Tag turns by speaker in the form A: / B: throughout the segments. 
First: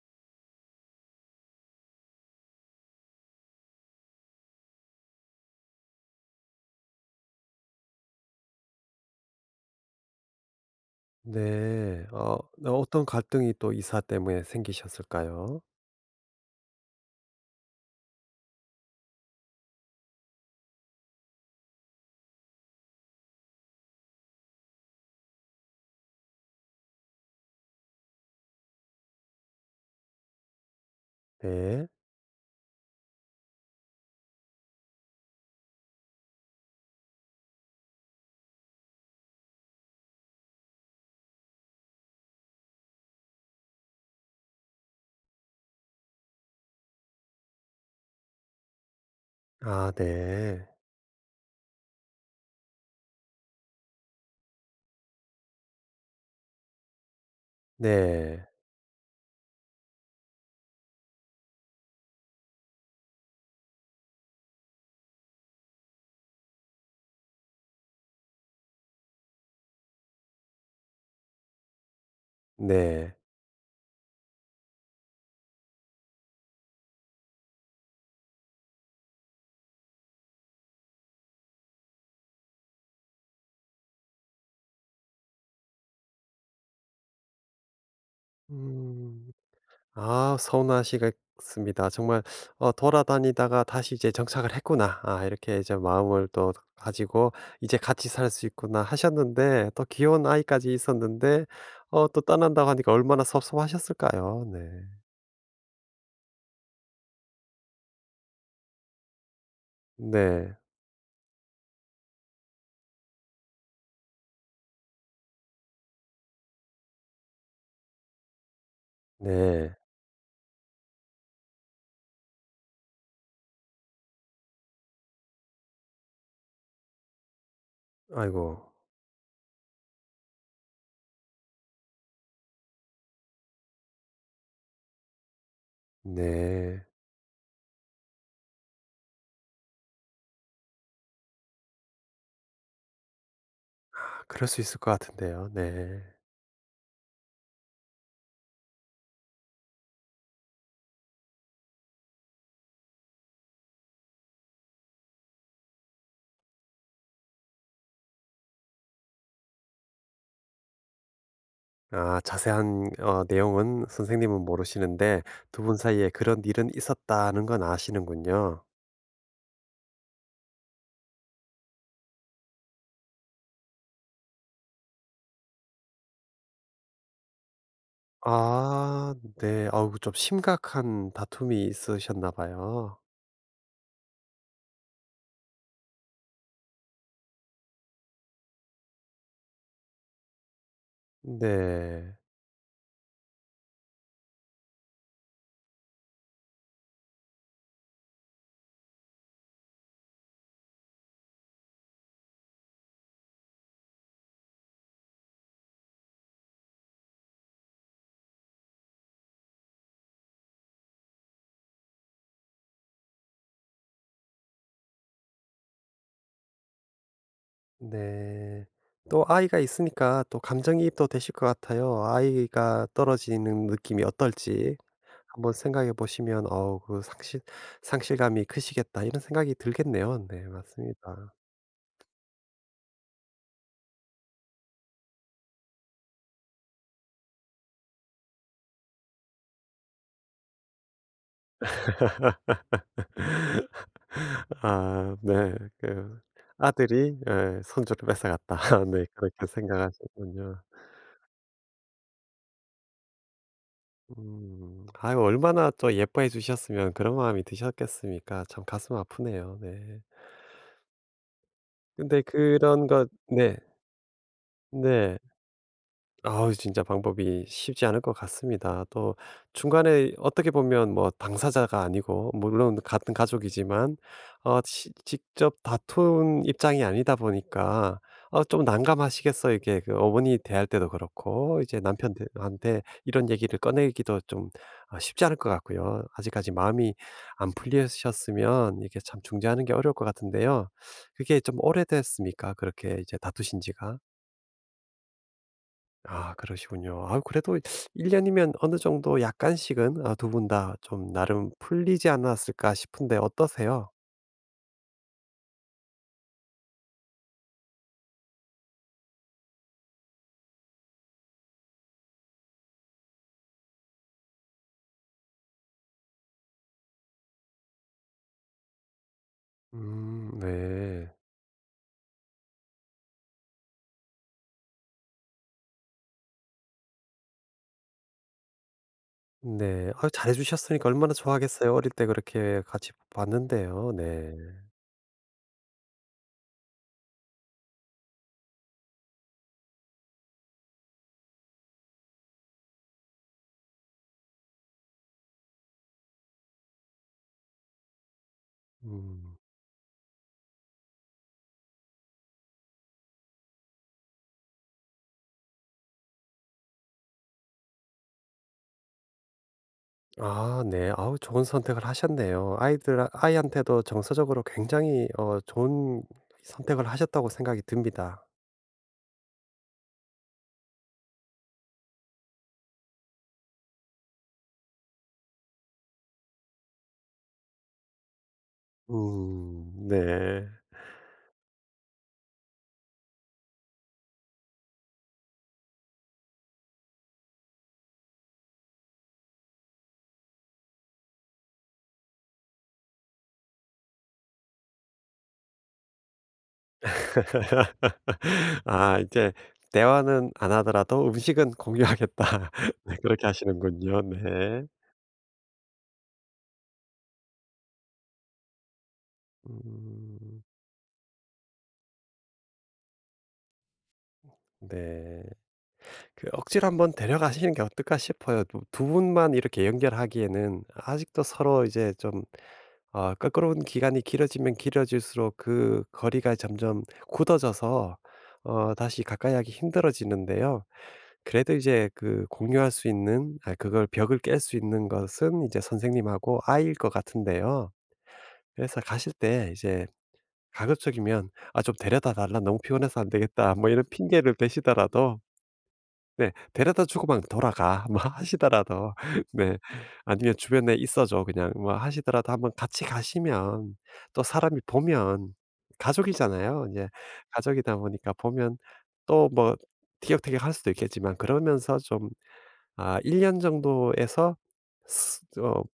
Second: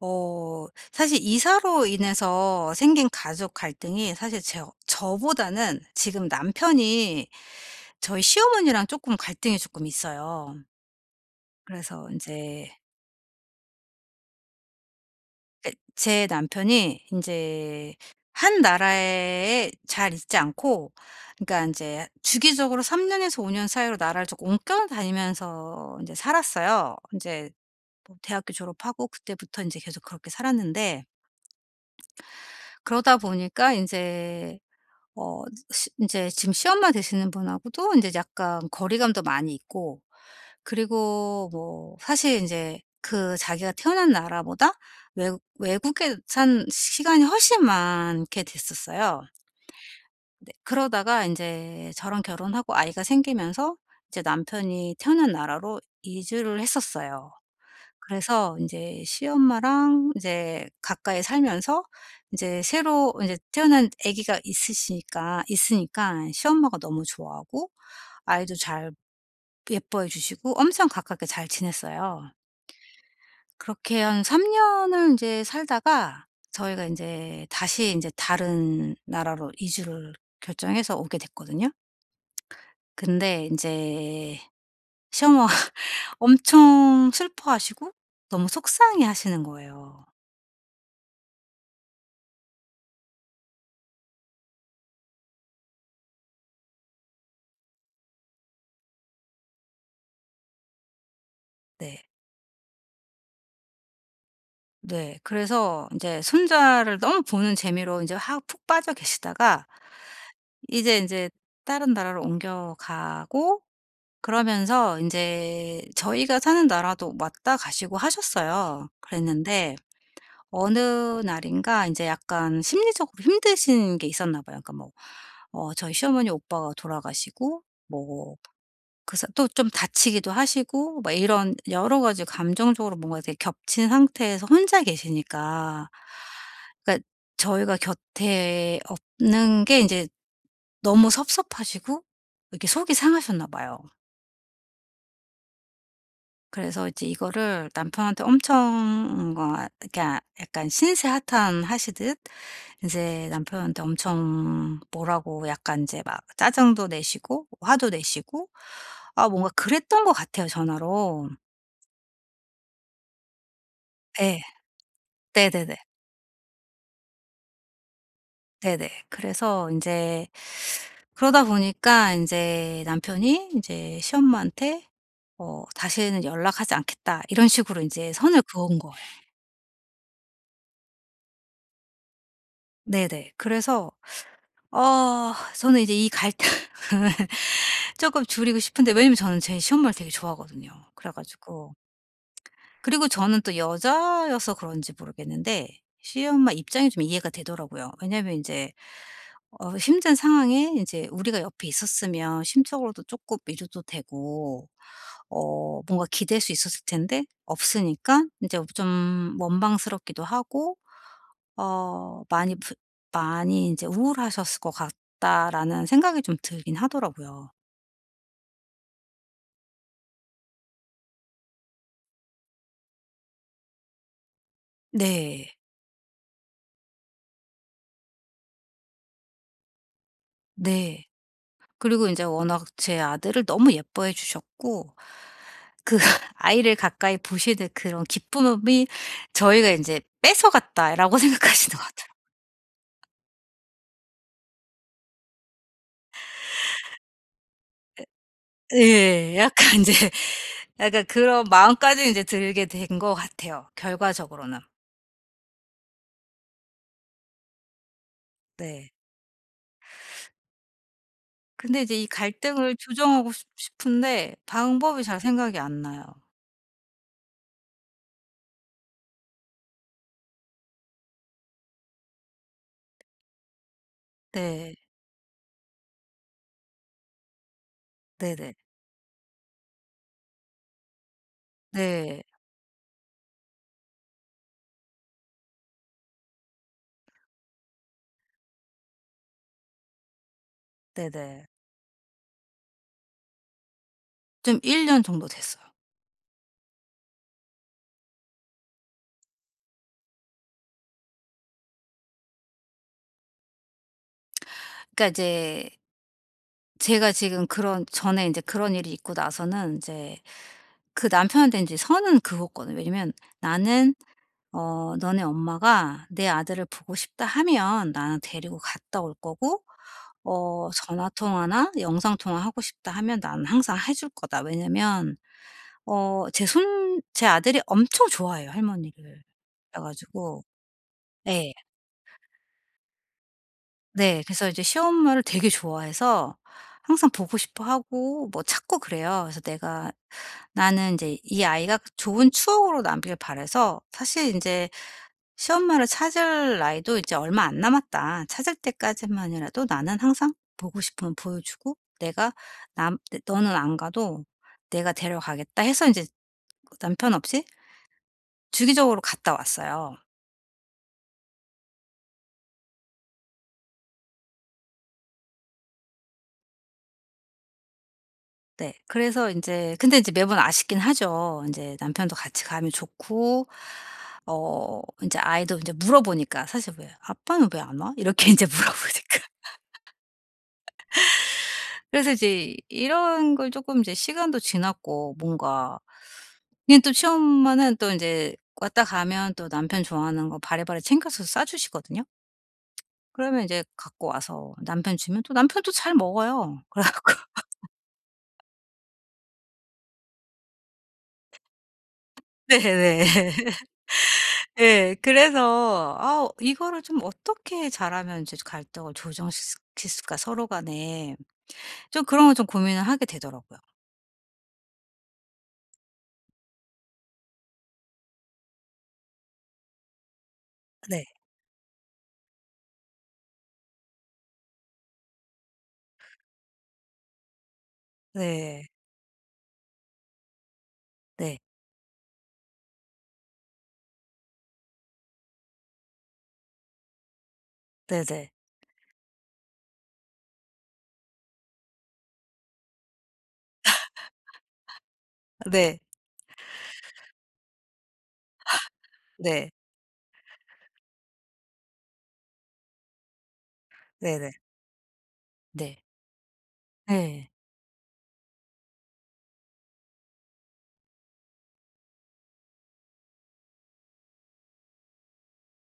A: 어 사실 이사로 인해서 생긴 가족 갈등이 사실 저 저보다는 지금 남편이 저희 시어머니랑 조금 갈등이 조금 있어요.
B: 네.
A: 그래서 이제
B: 네, 어떤 갈등이 또 이사 때문에 생기셨을까요?
A: 제 남편이 이제 한 나라에 잘 있지 않고, 그러니까 이제 주기적으로 3년 년에서 5년 사이로 나라를 조금 옮겨 다니면서 이제 살았어요. 이제 뭐 대학교 졸업하고 그때부터 이제 계속 그렇게 살았는데
B: 네.
A: 그러다 보니까 이제 어시제 지금 시엄마 되시는 분하고도 이제 약간 거리감도 많이 있고, 그리고 뭐 사실 이제 그 자기가 태어난 나라보다 외국 외국에 산 시간이 훨씬 많게 됐었어요.
B: 아
A: 네,
B: 네.
A: 그러다가 이제 저랑 결혼하고 아이가 생기면서 이제 남편이 태어난 나라로 이주를 했었어요.
B: 네.
A: 그래서 이제 시엄마랑 이제 가까이 살면서 이제 새로 이제 태어난 아기가 있으시니까 있으니까 시엄마가 너무 좋아하고 아이도 잘 예뻐해 주시고 엄청 가깝게 잘 지냈어요.
B: 네.
A: 그렇게 한 3년 년을 이제 살다가 저희가 인제 다시 인제 다른 나라로 이주를 결정해서 오게 됐거든요. 근데 인제 시엄마가 엄청 슬퍼하시고 너무 속상해
B: 음.
A: 하시는 거예요.
B: 아 서운하시겠습니다. 정말 어 '돌아다니다가 다시 이제 정착을 했구나. 아 이렇게 이제 마음을 또 가지고 이제 같이 살 수 있구나.' 하셨는데 또 귀여운 아이까지 있었는데
A: 네.
B: 어 또 떠난다고 하니까 얼마나 섭섭하셨을까요? 네.
A: 네. 그래서 인제 손자를 너무 보는 재미로 인제 확 푹 빠져 계시다가
B: 네.
A: 인제 다른 나라로 옮겨가고, 그러면서 인제 저희가 사는 나라도 왔다 가시고 하셨어요. 그랬는데
B: 네.
A: 어느 날인가 인제 약간 심리적으로 힘드신 게 있었나 봐요. 그러니까 뭐 저희 시어머니 오빠가 돌아가시고 뭐
B: 아이고.
A: 그래서 또 좀 다치기도 하시고 막 이런 여러 가지 감정적으로 뭔가 되게 겹친 상태에서 혼자 계시니까,
B: 네.
A: 그러니까 저희가 곁에 없는 게 인제 너무 섭섭하시고 이렇게 속이 상하셨나 봐요.
B: 아, 그럴 수 있을 것 같은데요. 네.
A: 그래서 이제 이거를 남편한테 엄청 뭔가, 그러니까 약간 신세하탄하시듯 인제 남편한테 엄청 뭐라고 약간 인제 막 짜증도 내시고 화도 내시고, 아 뭔가 그랬던 것 같아요 전화로.
B: 아 자세한 어 내용은
A: 예.
B: 선생님은 모르시는데 두
A: 네네네.
B: 분 사이에 그런 일은 있었다는 건 아시는군요.
A: 네네. 그래서 인제 그러다 보니까 인제 남편이 인제 시엄마한테 "다시는 연락하지 않겠다." 이런 식으로 인제 선을 그은 거예요.
B: 아 네. 어우 좀 심각한 다툼이 있으셨나 봐요.
A: 네네. 그래서 저는 이제 이 갈등을 쪼끔 줄이고 싶은데, 왜냐면 저는 제 시엄마를 되게 좋아하거든요. 그래 가지고,
B: 네.
A: 그리고 저는 또 여자여서 그런지 모르겠는데 시엄마 입장이 좀 이해가 되더라고요. 왜냐하면 인제 힘든 상황에 인제 우리가 옆에 있었으면 심적으로도 쪼끔 위로도 되고 뭔가 기댈 수 있었을 텐데, 없으니까 인제 좀 원망스럽기도 하고, 어 많이 부 많이 인제 우울하셨을 것 같다라는 생각이 좀 들긴 하더라고요.
B: 네. 또 아이가 있으니까 또 감정이입도 되실 것 같아요. 아이가 떨어지는 느낌이 어떨지 한번
A: 네.
B: 생각해 보시면 어우 그 상실 '상실감이 크시겠다.' 이런 생각이 들겠네요. 네
A: 네.
B: 맞습니다.
A: 그리고 인제 워낙 제 아들을 너무 예뻐해 주셨고 그 아이를 가까이 보시는 그런 기쁨이 저희가 이제 '뺏어갔다.'라고 생각하시는 것 같아요.
B: 아 네. 그 아들이 예 '손주를 뺏어갔다.' 네
A: 예.
B: 그렇게
A: 약간 이제
B: 생각하시는군요.
A: 약간 그런 마음까지 이제 들게 된 것 같아요, 결과적으로는.
B: 음. 아유 얼마나 또 예뻐해 주셨으면 그런 마음이 드셨겠습니까? 참
A: 네.
B: 가슴 아프네요. 네.
A: 근데 이제 이
B: 근데
A: 갈등을
B: 그런 것
A: 조정하고 싶
B: 네.
A: 싶은데 방법이
B: 네.
A: 잘 생각이 안 나요.
B: 아우 진짜 방법이 쉽지 않을 것 같습니다. 또 중간에 어떻게 보면 뭐 당사자가 아니고 물론 같은 가족이지만 어
A: 네.
B: 직접 다툰 입장이 아니다 보니까 어
A: 네네.
B: 좀 난감하시겠어요. 이게 그 어머니 대할 때도 그렇고 이제
A: 네.
B: 남편한테 이런 얘기를 꺼내기도 좀 아, 쉽지 않을 것 같고요. 아직까지 마음이 안 풀리셨으면 이게 참 중재하는 게 어려울 것 같은데요. 그게
A: 네네.
B: 좀 오래됐습니까? 그렇게 이제 다투신 지가?
A: 좀 1년 정도 됐어요.
B: 아 그러시군요. 아 그래도 1 년이면 어느 정도 약간씩은 아 두 분 다 좀 나름 풀리지 않았을까 싶은데 어떠세요?
A: 그러니까 이제 제가 지금 그런 전에 이제 그런 일이 있고 나서는 이제 그 남편한테 이제 선은 그거거든. 왜냐면 나는 "너네 엄마가 내 아들을 보고 싶다 하면 나는 데리고 갔다 올 거고, 전화
B: 네.
A: 통화나 영상 통화하고 싶다 하면 나는 항상 해줄 거다." 왜냐면 제 아들이 엄청 좋아해요 할머니를. 그래
B: 네. 아 잘해
A: 가지고
B: 주셨으니까 얼마나
A: 예.
B: 좋아하겠어요. 어릴 때 그렇게 같이 봤는데요.
A: 네.
B: 네.
A: 그래서 이제 시엄마를 되게 좋아해서 항상 보고 싶어 하고 뭐 찾고 그래요. 그래서 내가, 나는 이제 이 아이가 좋은 추억으로 남길 바라서 사실 인제 시엄마를 찾을 나이도 이제 얼마 안 남았다. 찾을
B: 음.
A: 때까지만이라도 나는 항상 보고 싶으면 보여 주고 내가, 남 내 너는 안 가도 내가 데려가겠다 해서 인제 남편 없이 주기적으로 갔다 왔어요.
B: 아 네. 아우 좋은 선택을 하셨네요. 아이들 아이한테도 정서적으로 굉장히 어 좋은 선택을 하셨다고 생각이 듭니다.
A: 네. 그래서 인제, 근데 인제 매번 아쉽긴 하죠. 인제 남편도 같이 가면 좋고 인제 아이도 인제 물어보니까 사실 왜 "아빠는 왜 안 와?" 이렇게 인제 물어보니까.
B: 네.
A: 그래서 이제 이런 걸 쪼끔 이제 시간도 지났고 뭔가, 근데 또 시엄마는 또 인제 왔다 가면 또 남편 좋아하는 거 바리바리 챙겨서 싸 주시거든요. 그러면 인제 갖고 와서 남편 주면 또 남편도 잘 먹어요. 그래 갖고
B: 아 이제 대화는 안 하더라도 음식은 공유하겠다. 네 그렇게
A: 네네.
B: 하시는군요. 네.
A: 예. 그래서 아 이거를 좀 어떻게 잘하면 이제 갈등을 조정시킬까
B: 음.
A: 서로 간에. 좀 그런 걸 좀 고민을 하게 되더라고요.
B: 네. 그 억지로 한번 데려가시는 게 어떨까 싶어요. 두 분만 이렇게 연결하기에는
A: 네.
B: 아직도 서로 이제 좀 어 껄끄러운 기간이 길어지면 길어질수록 그 거리가 점점 굳어져서
A: 네.
B: 어 다시 가까이 하기 힘들어지는데요.
A: 네.
B: 그래도 이제 그 공유할 수 있는 아 그걸 벽을 깰 수 있는 것은 이제 선생님하고 아이일 것 같은데요.
A: 네네.
B: 그래서 가실 때 이제 가급적이면 "아 좀 데려다 달라. 너무 피곤해서 안 되겠다." 뭐 이런 핑계를 대시더라도
A: 네.
B: 네. 데려다 주고 막 돌아가. 뭐 하시더라도
A: 네.
B: 네 아니면 주변에 있어 줘 그냥. 뭐 하시더라도 한번 같이 가시면 또
A: 네네.
B: 사람이 보면
A: 네.
B: 가족이잖아요. 이제
A: 네, 네. 네,
B: 가족이다 보니까 보면 또 뭐 티격태격할 수도 있겠지만 그러면서 좀 아 1 년 정도에서 어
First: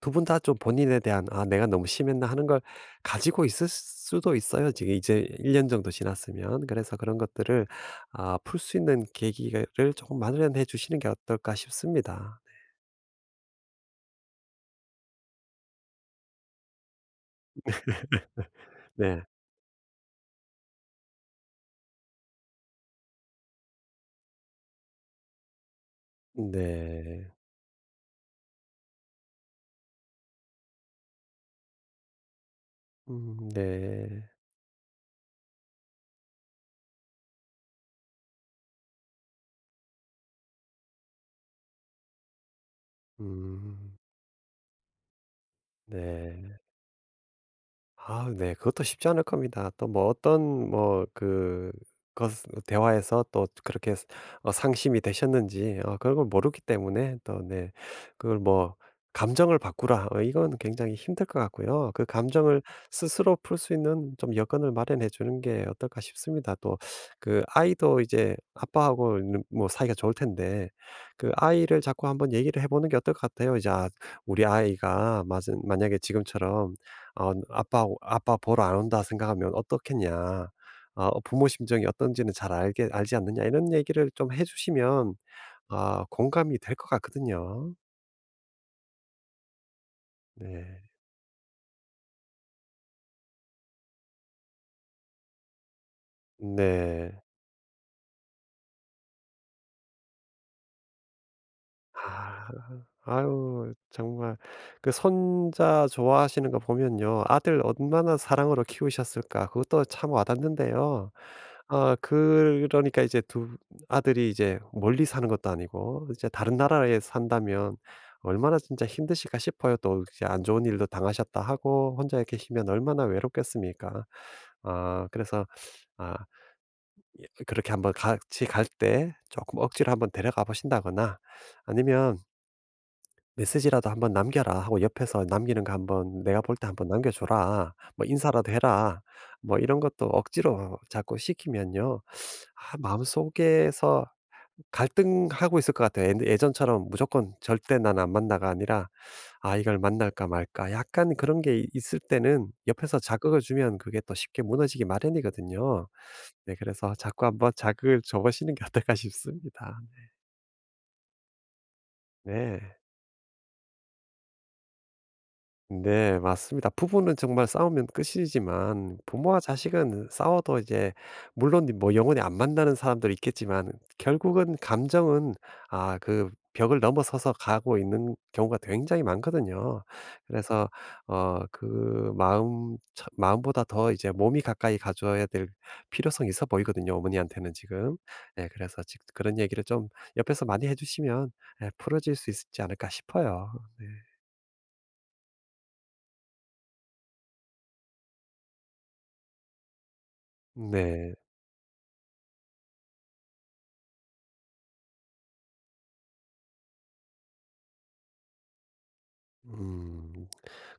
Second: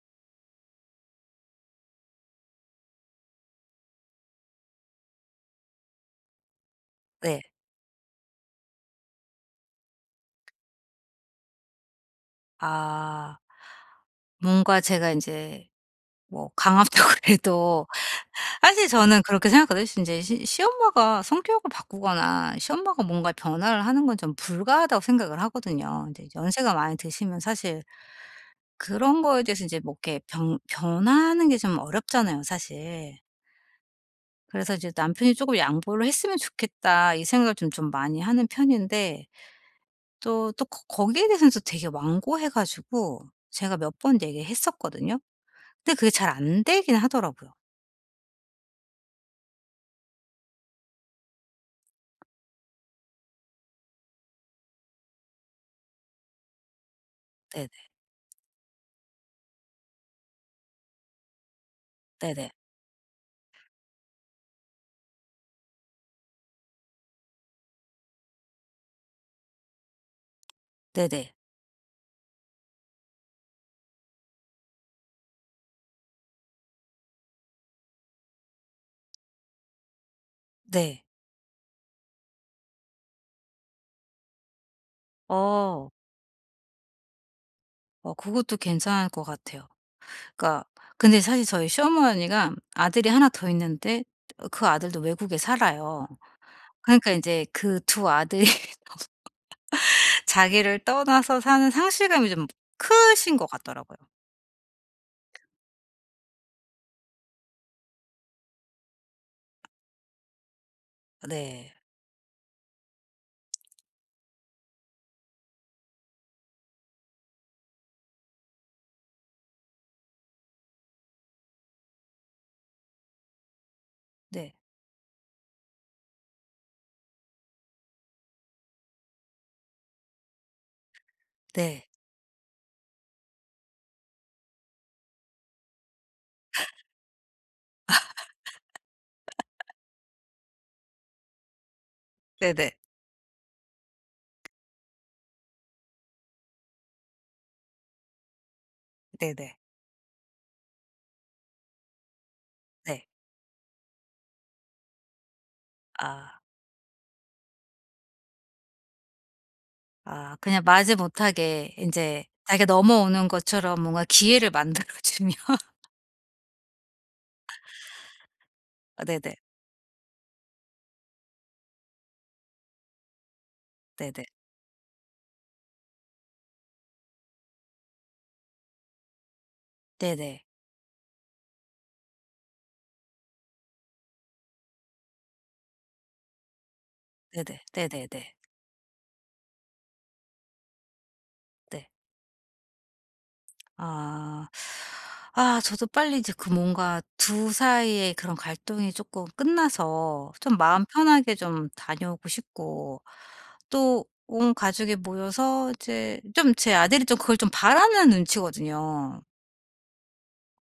B: 두 분 다 좀 본인에 대한 '아 내가 너무 심했나.' 하는 걸 가지고 있을 수도 있어요. 지금 이제 1년 정도 지났으면. 그래서 그런
A: 네.
B: 것들을 아 풀 수 있는 계기를 조금 마련해 주시는 게 어떨까 싶습니다.
A: 아 뭔가 제가 이제 뭐 강압적으로 해도 사실 저는
B: 네.
A: 그렇게 생각하거든요. 제시 시엄마가 성격을 바꾸거나 시엄마가 뭔가 변화를 하는 건 좀 불가하다고 생각을 하거든요. 이제 연세가 많이
B: 네.
A: 드시면 사실 그런 거에 대해서 이제 뭐 이렇게 변 변하는 게 좀 어렵잖아요 사실.
B: 네.
A: 그래서 이제 '남편이 조금 양보를 했으면 좋겠다.' 이 생각을 좀 많이 하는 편인데, 또 또 거 거기에 대해서는 또 되게 완고해 가지고 제가 몇
B: 음
A: 번 얘기했었거든요. 근데 그게 잘
B: 네.
A: 안 되긴 하더라고요.
B: 아 네. 그것도 쉽지 않을 겁니다. 또 뭐 어떤 뭐 그 것 대화에서 또 그렇게 어 상심이 되셨는지 어 그런 걸 모르기 때문에 또
A: 네네.
B: 네 그걸 뭐 '감정을 바꾸라.' 어 이건 굉장히 힘들 것 같고요. 그
A: 네네.
B: 감정을 스스로 풀 수 있는 좀 여건을 마련해 주는 게 어떨까 싶습니다. 또 그 아이도 이제 아빠하고는 뭐 사이가 좋을 텐데 그
A: 네네.
B: 아이를 자꾸 한번 얘기를 해 보는 게 어떨 것 같아요. 이제 아 우리 아이가 맞은 만약에 지금처럼 어 "아빠 오 아빠 보러 안 온다." 생각하면 어떻겠냐.
A: 네.
B: 어 부모 심정이 어떤지는 잘 알게 알지 않느냐. 이런 얘기를 좀 해 주시면
A: 어.
B: 아 공감이 될 것 같거든요.
A: 어 그것도 괜찮을 것 같아요. 그러니까
B: 네.
A: 근데 사실 저희 시어머니가 아들이 하나 더 있는데 그 아들도 외국에 살아요. 그러니까 이
B: 네.
A: 제 그 두 아들이 자기를 떠나서 사는 상실감이 좀
B: 아.
A: 크신 것
B: 아유
A: 같더라고요.
B: 정말 그 손자 좋아하시는 거 보면요. 아들 얼마나 사랑으로 키우셨을까. 그것도 참 와닿는데요.
A: 네.
B: 아 그러니까 이제 두 아들이 이제 멀리 사는 것도 아니고 이제 다른 나라에 산다면 얼마나 진짜 힘드실까 싶어요. 또 이제 안 좋은 일도 당하셨다 하고 혼자 계시면 얼마나 외롭겠습니까.
A: 네.
B: 아 그래서 아 이 그렇게 한번 같이 갈 때 조금 억지로 한번 데려가 보신다거나
A: 네.
B: 아니면 메시지라도 한번 남겨라 하고 옆에서 남기는 거 한번 내가 볼 때 한번 남겨 줘라. 뭐 인사라도 해라. 뭐 이런 것도 억지로 자꾸 시키면요.
A: 네네.
B: 아 마음속에서 갈등하고 있을 것 같아요. 예 예전처럼 무조건 절대 난 안 만나가 아니라 '아
A: 네네.
B: 이걸 만날까 말까.' 약간 그런 게 있을 때는 옆에서
A: 네.
B: 자극을 주면 그게 또 쉽게 무너지기 마련이거든요.
A: 아.
B: 네 그래서 자꾸 한번 자극을 줘 보시는 게 어떨까 싶습니다.
A: 아 그냥 마지 못하게 인제
B: 네.
A: 자기가 넘어오는 것처럼 뭔가 기회를 만들어 주면
B: 네, 맞습니다. 부부는 정말 싸우면 끝이지만
A: 네네.
B: 부모와 자식은 싸워도 이제 물론 뭐 영원히 안 만나는 사람도 있겠지만
A: 네네.
B: 결국은 감정은 아, 그 벽을 넘어서서 가고 있는 경우가 굉장히 많거든요.
A: 네네.
B: 그래서 어, 그 마음보다 더 이제 몸이 가까이 가져야 될 필요성이 있어 보이거든요. 어머니한테는
A: 네네.
B: 지금.
A: 네네네.
B: 네, 그래서 그런 얘기를 좀 옆에서 많이 해주시면 예,
A: 네.
B: 풀어질 수 있지 않을까 싶어요. 네.
A: 아. 아 저도 빨리 이제 그 뭔가 두 사이의 그런 갈등이 조금 끝나서 좀 마음
B: 네.
A: 편하게 좀 다녀오고 싶고, 또 온 가족이 모여서 이제 좀 제 아들이 좀 그걸 좀 바라는 눈치거든요.
B: 음.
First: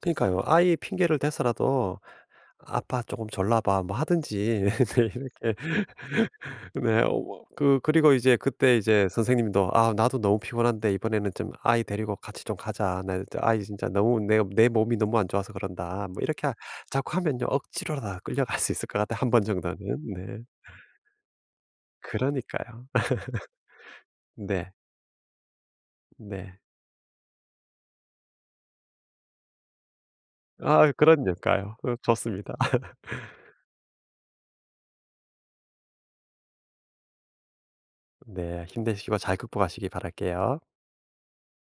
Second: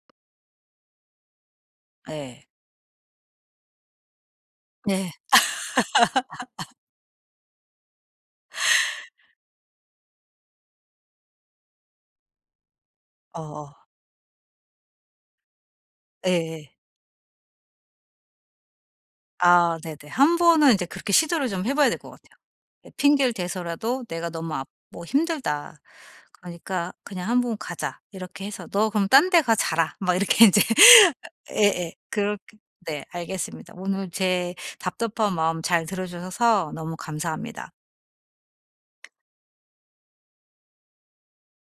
B: 그니까요. 아이 핑계를 대서라도
A: 예.
B: "아빠 조금 졸라 봐." 뭐 하든지
A: 네.
B: 네 이렇게 네. 어 뭐 그 그리고 이제 그때 이제 선생님도 "아 나도 너무 피곤한데 이번에는 좀 아이 데리고 같이 좀 가자. 나 진짜 아이
A: 어어.
B: 진짜 너무 내 몸이 너무 안 좋아서 그런다." 뭐 이렇게 하
A: 예예.
B: 자꾸 하면요. 억지로라도 끌려갈 수 있을 것 같아요 번 정도는.
A: 아 네네. 한
B: 네.
A: 번은 이제 그렇게 시도를 좀 해 봐야 될 것 같아요.
B: 그러니까요.
A: 예 핑계를 대서라도 "내가 너무 아
B: 네.
A: 뭐 힘들다.
B: 네.
A: 그러니까 그냥 한번 가자." 이렇게 해서 "너 그럼 딴 데 가 자라." 막 이렇게 인제
B: 아 그러니까요.
A: 예예.
B: 어 좋습니다.
A: 그렇게, 네 알겠습니다. 오늘 제 답답한 마음 잘 들어 주셔서 너무 감사합니다.
B: 네. 힘내시고 잘 극복하시기 바랄게요.